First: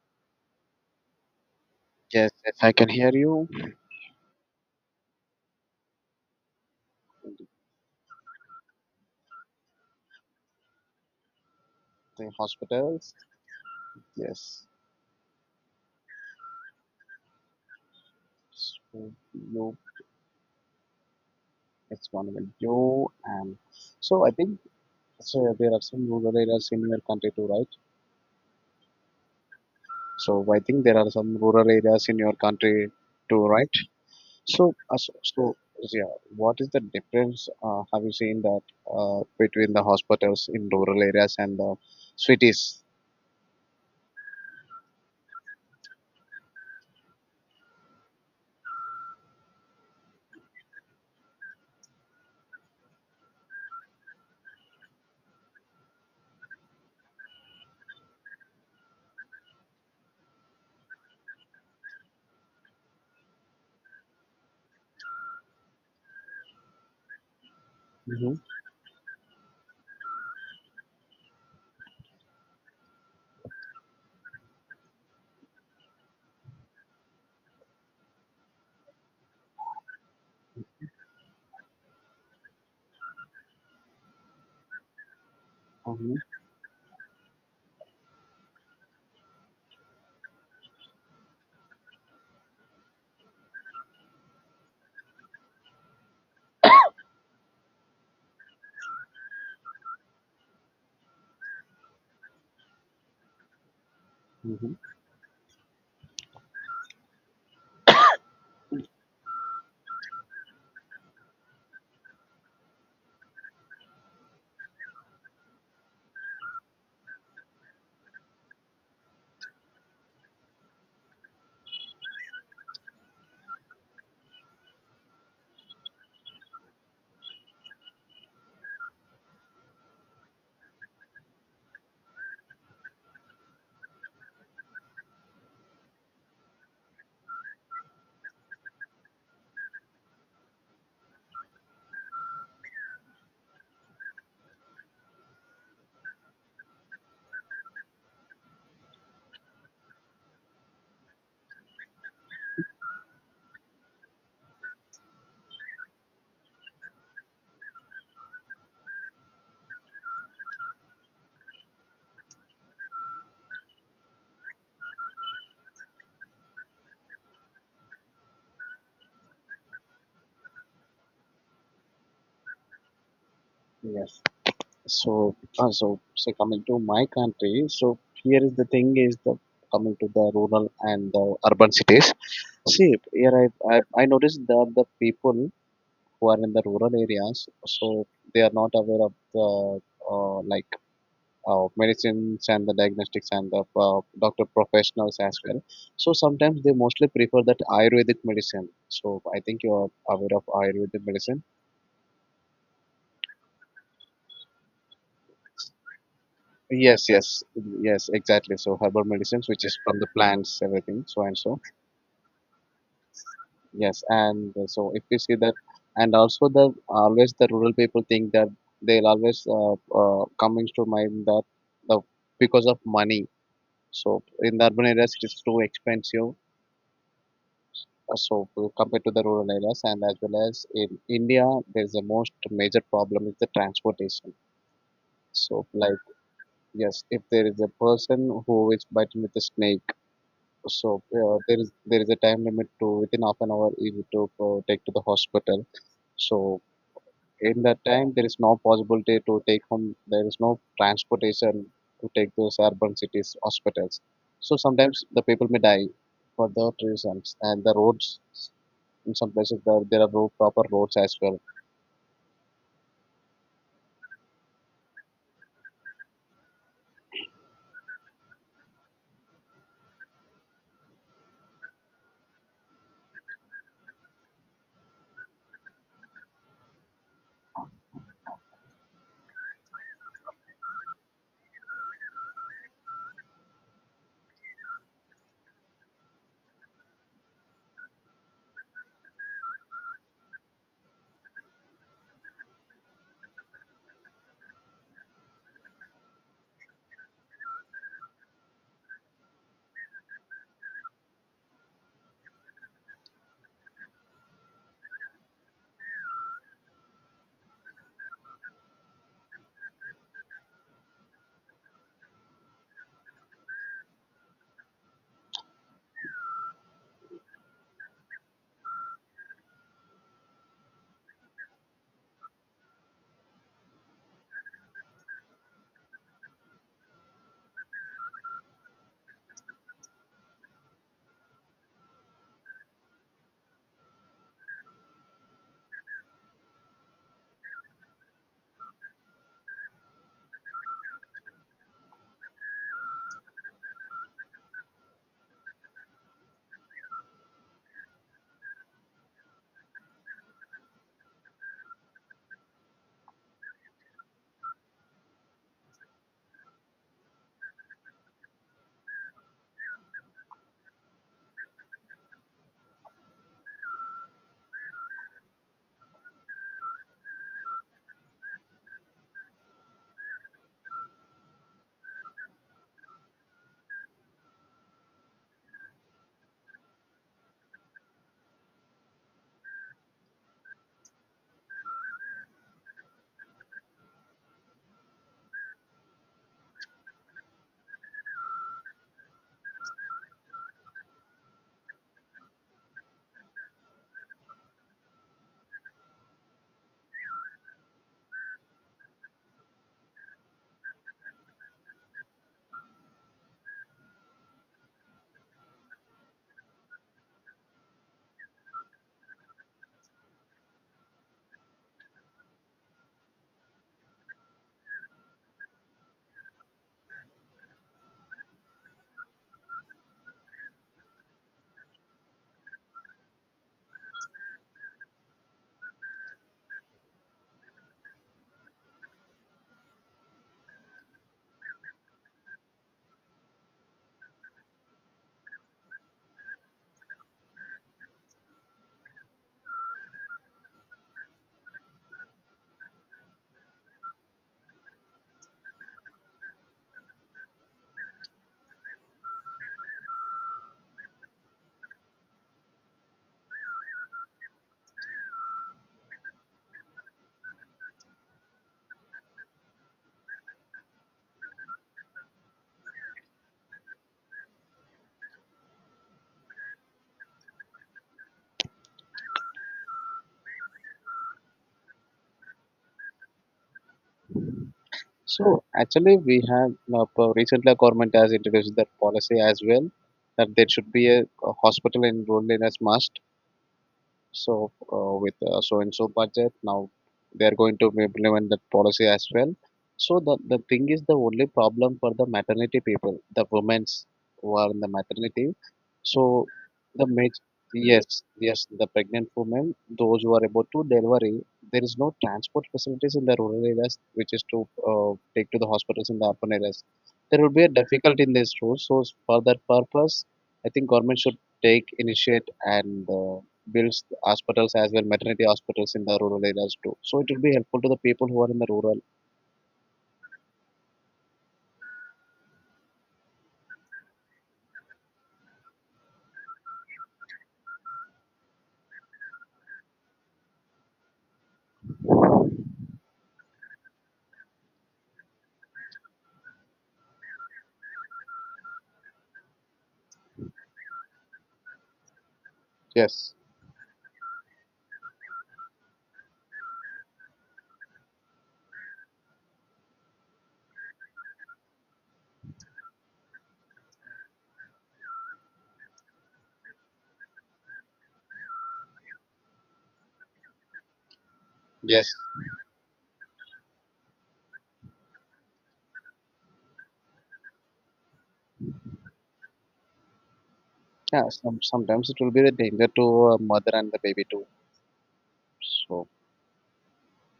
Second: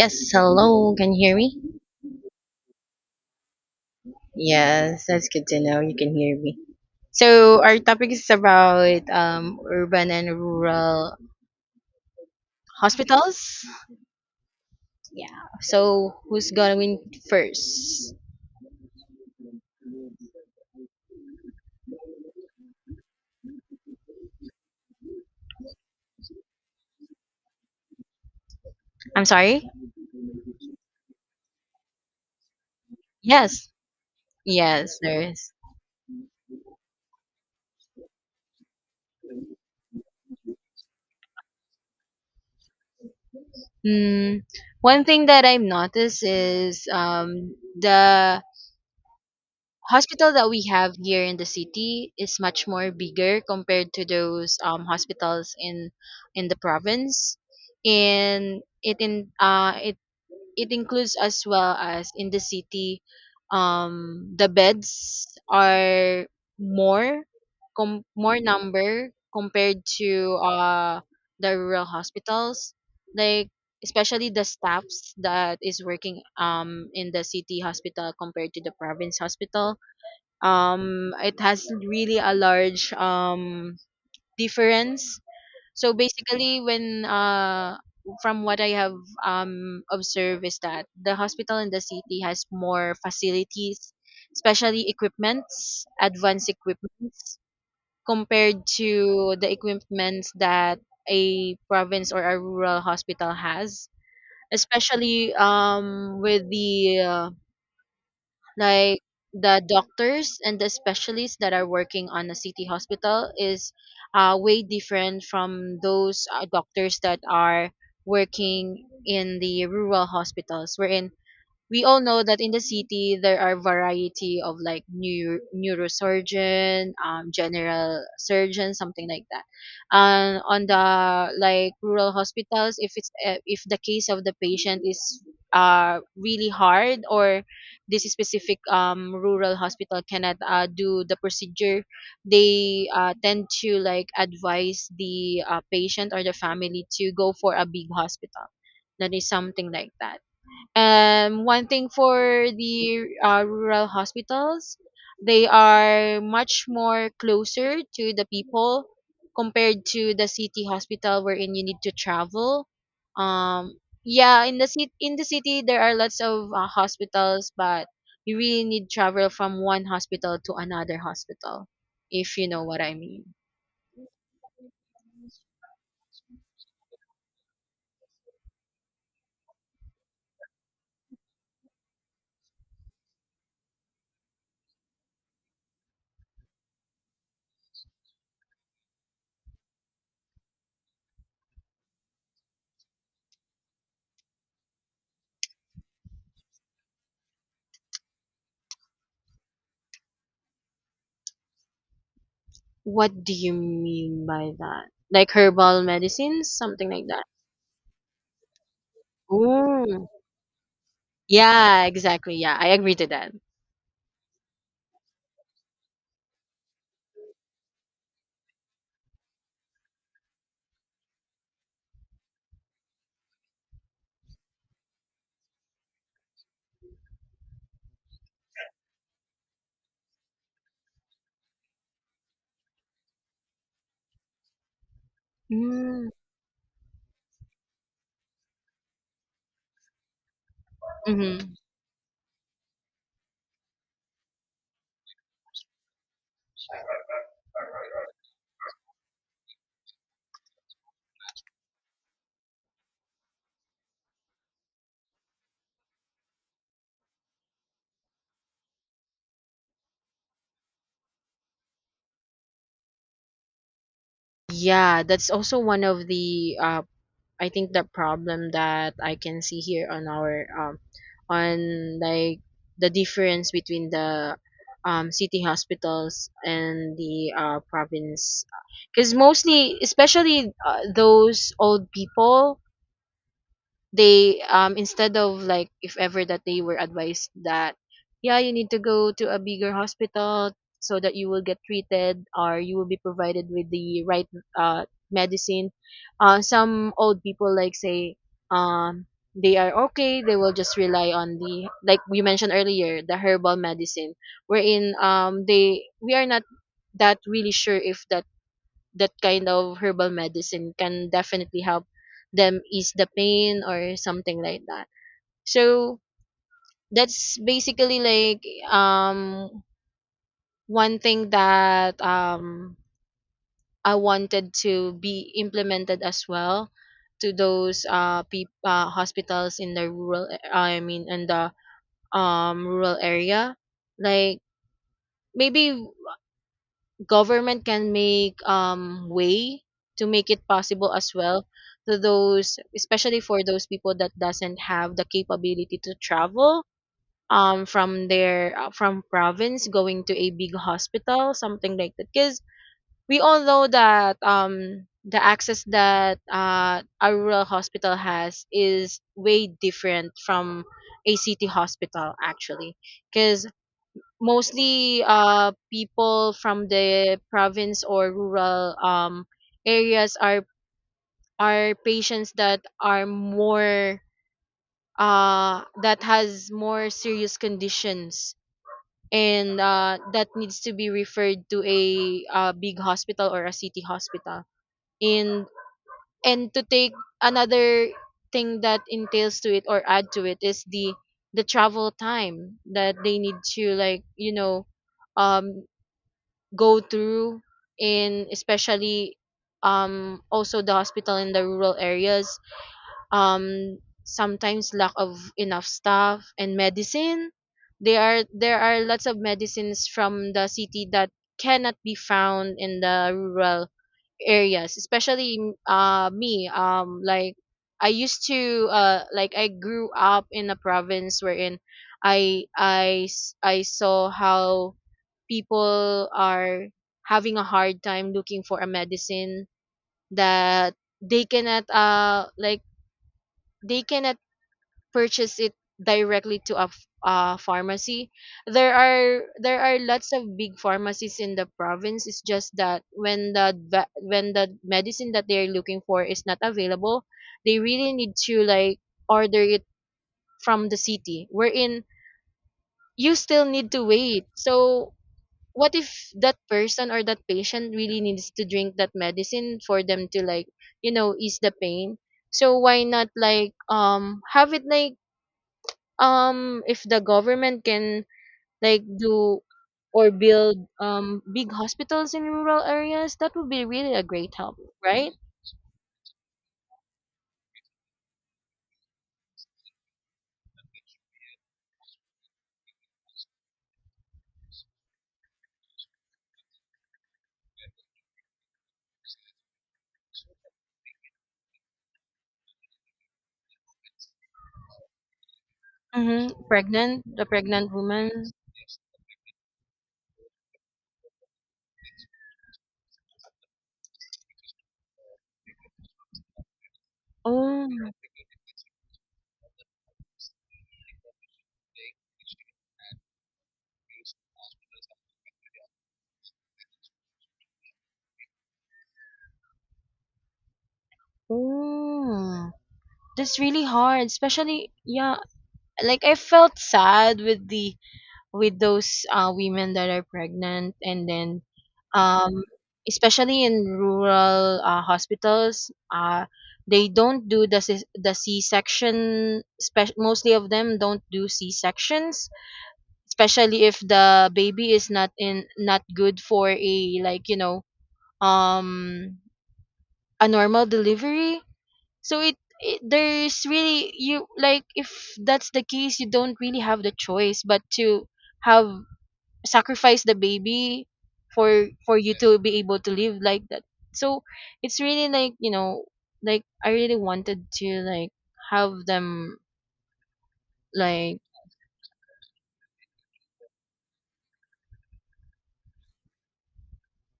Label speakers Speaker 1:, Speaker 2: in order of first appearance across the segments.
Speaker 1: Yes, hello. Can you hear me?
Speaker 2: Yes, yes, I can hear you.
Speaker 1: Yes, that's good to know you can hear me. So our topic is about urban and rural
Speaker 2: The hospitals.
Speaker 1: hospitals.
Speaker 2: Yes.
Speaker 1: Yeah. So who's gonna win first?
Speaker 2: So you, it's one with you, and so I think so there are some rural areas in your country too, right?
Speaker 1: I'm sorry.
Speaker 2: So I think there are some rural areas in your country too, right?
Speaker 1: Yes.
Speaker 2: So, uh,
Speaker 1: Yes,
Speaker 2: so,
Speaker 1: there is.
Speaker 2: so yeah, what is the difference? Have you seen that between the hospitals in rural areas and the cities?
Speaker 1: Mm, one thing that I've noticed is the hospital that we have here in the city is much more bigger compared to those hospitals in the province, and it in it it includes as well as in the city. Um the beds are more
Speaker 2: Mm-hmm.
Speaker 1: more number compared to the rural hospitals, like, especially the staffs that is working in the city hospital compared to the province hospital. Um it has really a large difference. So
Speaker 2: Mm-hmm.
Speaker 1: basically, when from what I have observed is that the hospital in the city has more facilities, especially equipments, advanced equipments, compared to the equipments that a province or a rural hospital has.
Speaker 2: Mm-hmm.
Speaker 1: Especially with the like, the doctors and the specialists that are working on a city hospital is, way different from those doctors that are working in the rural hospitals, wherein we all know that in the city there are variety of like neurosurgeon, general surgeon, something like that. And on the, like, rural hospitals, if it's if the case of the patient is really hard, or this specific rural hospital cannot do the procedure, they tend to like advise the patient or the family to go for a big hospital, that is, something like that. One thing for the rural hospitals, they are much more closer to the people compared to the city hospital, wherein you need to travel. Um, yeah, in the city there are lots of hospitals, but you really need travel from one hospital to another hospital, if you know what I mean.
Speaker 2: Yes. So say coming to my country, so here is the thing is the coming to the rural and the urban cities. See, here I noticed that the people who are in the rural areas, so they are not aware of the uh, like medicines and the diagnostics and the doctor professionals as well. So sometimes they mostly prefer that Ayurvedic medicine. So I think you are aware of Ayurvedic medicine.
Speaker 1: What do you mean by that? Like herbal medicines, something like
Speaker 2: Yes,
Speaker 1: that.
Speaker 2: yes, yes, exactly. So herbal medicines, which is from the
Speaker 1: Ooh.
Speaker 2: plants, everything, so and so.
Speaker 1: Yeah, exactly. Yeah, I agree to that.
Speaker 2: Yes, and so if you see that, and also the always the rural people think that they'll always comes to mind that the because of money. So in the urban areas, it is too expensive. Compared to the rural areas, and as well as in India, there is the most major problem is the transportation. So like
Speaker 1: Mm.
Speaker 2: yes, if there is a person who is biting with a snake. So
Speaker 1: Mm-hmm.
Speaker 2: there is a time limit to within half an hour if you to take to the hospital. So in that time there is no possibility to take home. There is no transportation to take those urban cities hospitals. So sometimes the people may die for that reasons, and the roads in some places there are road, proper roads as well.
Speaker 1: Yeah, that's also one of the I think the problem that I can see here on our on, like, the difference between the city hospitals and the province, because mostly, especially those old people, they instead of like, if ever that they were advised that, yeah, you need to go to a bigger hospital so that you will get treated or you will be provided with the right uh medicine, some old people, like, say um they are okay, they will just rely on the, like we mentioned earlier, the herbal medicine, wherein they, we are not that really sure if that kind of herbal medicine can definitely help them ease the pain or something like that. So that's basically like um one thing that I wanted to be implemented as well, to those hospitals in the I mean in the rural area, like, maybe government can make way to make it possible as well to those, especially for those people that doesn't have the capability to travel from their from province going to a big hospital, something like that. Because we all know that the access that a rural hospital has is way different from a city hospital, actually, because mostly people from the province or rural areas are patients that are more, that has more serious conditions, and that needs to be referred to a, big hospital or a city hospital. And to take another thing that entails to it or add to it is the travel time that they need to, like, you know, um go through. In especially, also, the hospital in the rural areas um sometimes lack of enough staff and medicine. There are there are lots of medicines from the city that cannot be found in the rural areas. Especially me, like, I used to like, I grew up in a province wherein I saw how people are having a hard time looking for a medicine that they cannot like, they cannot purchase it directly to a pharmacy. There are there are lots of big pharmacies in the province, it's just that when when the medicine that they're looking for is not available, they really need to, like, order it from the city, wherein you still need to wait. So what if that person or that patient really needs to drink that medicine for them to, like, you know, ease the pain? So why not, like, have it like, if the government can, like, do or build big hospitals in rural areas, that would be really a great help, right?
Speaker 2: So actually we have recently our government has introduced that policy as well, that there should be a hospital in rural areas must. So with so and so budget now they are going to implement that policy as well. So the thing is the only problem for the maternity people, the women's who are in the maternity. So
Speaker 1: Mm-hmm.
Speaker 2: the
Speaker 1: Pregnant,
Speaker 2: maj-
Speaker 1: the pregnant
Speaker 2: yes,
Speaker 1: woman.
Speaker 2: yes, the pregnant women, those who are about to delivery, there is no transport facilities in the rural areas which is to take to the hospitals in the urban areas. There will be a
Speaker 1: Oh.
Speaker 2: difficulty in this route, so for that purpose, I think government should take initiate and builds hospitals as well, maternity hospitals in the rural areas too. So it will be helpful to the people who are in the rural.
Speaker 1: Oh, that's really hard, especially. Yeah, like, I felt sad with the, with those women that are pregnant and then, um, especially in rural hospitals, they don't do the, the c-section, mostly of them don't do c-sections,
Speaker 2: Yes.
Speaker 1: especially if the baby is not in, not good for a, like, you know, um a normal delivery. So it there's really, you like, if that's the case, you don't really have the choice but to have, sacrifice the baby for
Speaker 2: Yes.
Speaker 1: for you to be able to live like that. So it's really, like, you know, like, I really wanted to, like, have them,
Speaker 2: Yeah.
Speaker 1: like,
Speaker 2: Sometimes it will be the danger to mother and the baby too. So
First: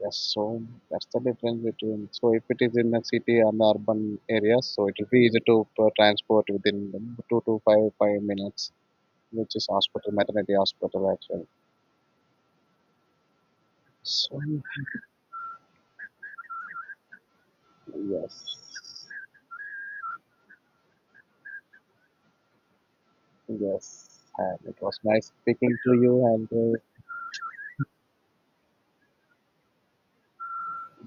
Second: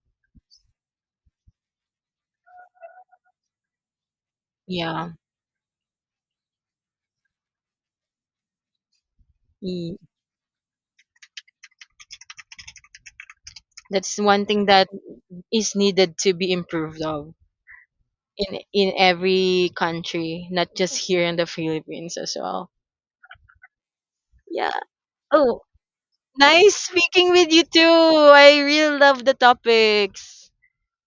Speaker 2: yes. So that's the difference between. So if it is in the city and the urban areas, so it will
Speaker 1: yeah.
Speaker 2: be easy to transport within two to five minutes, which is
Speaker 1: Mm,
Speaker 2: hospital maternity hospital actually.
Speaker 1: that's
Speaker 2: So
Speaker 1: one thing that is needed to be improved of,
Speaker 2: yes.
Speaker 1: in every country, not just here in the Philippines as well.
Speaker 2: Yes, and it
Speaker 1: Yeah.
Speaker 2: was nice
Speaker 1: Oh,
Speaker 2: speaking to you,
Speaker 1: nice
Speaker 2: and
Speaker 1: speaking with you too. I really love the topics.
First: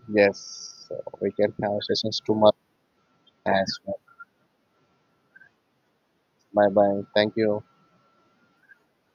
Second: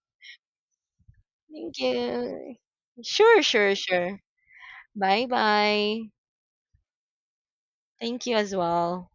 Speaker 2: yes, so we can have
Speaker 1: Thank
Speaker 2: sessions tomorrow
Speaker 1: you. Sure, sure,
Speaker 2: as well.
Speaker 1: sure. bye bye
Speaker 2: Bye bye. Thank you.
Speaker 1: Thank you as well.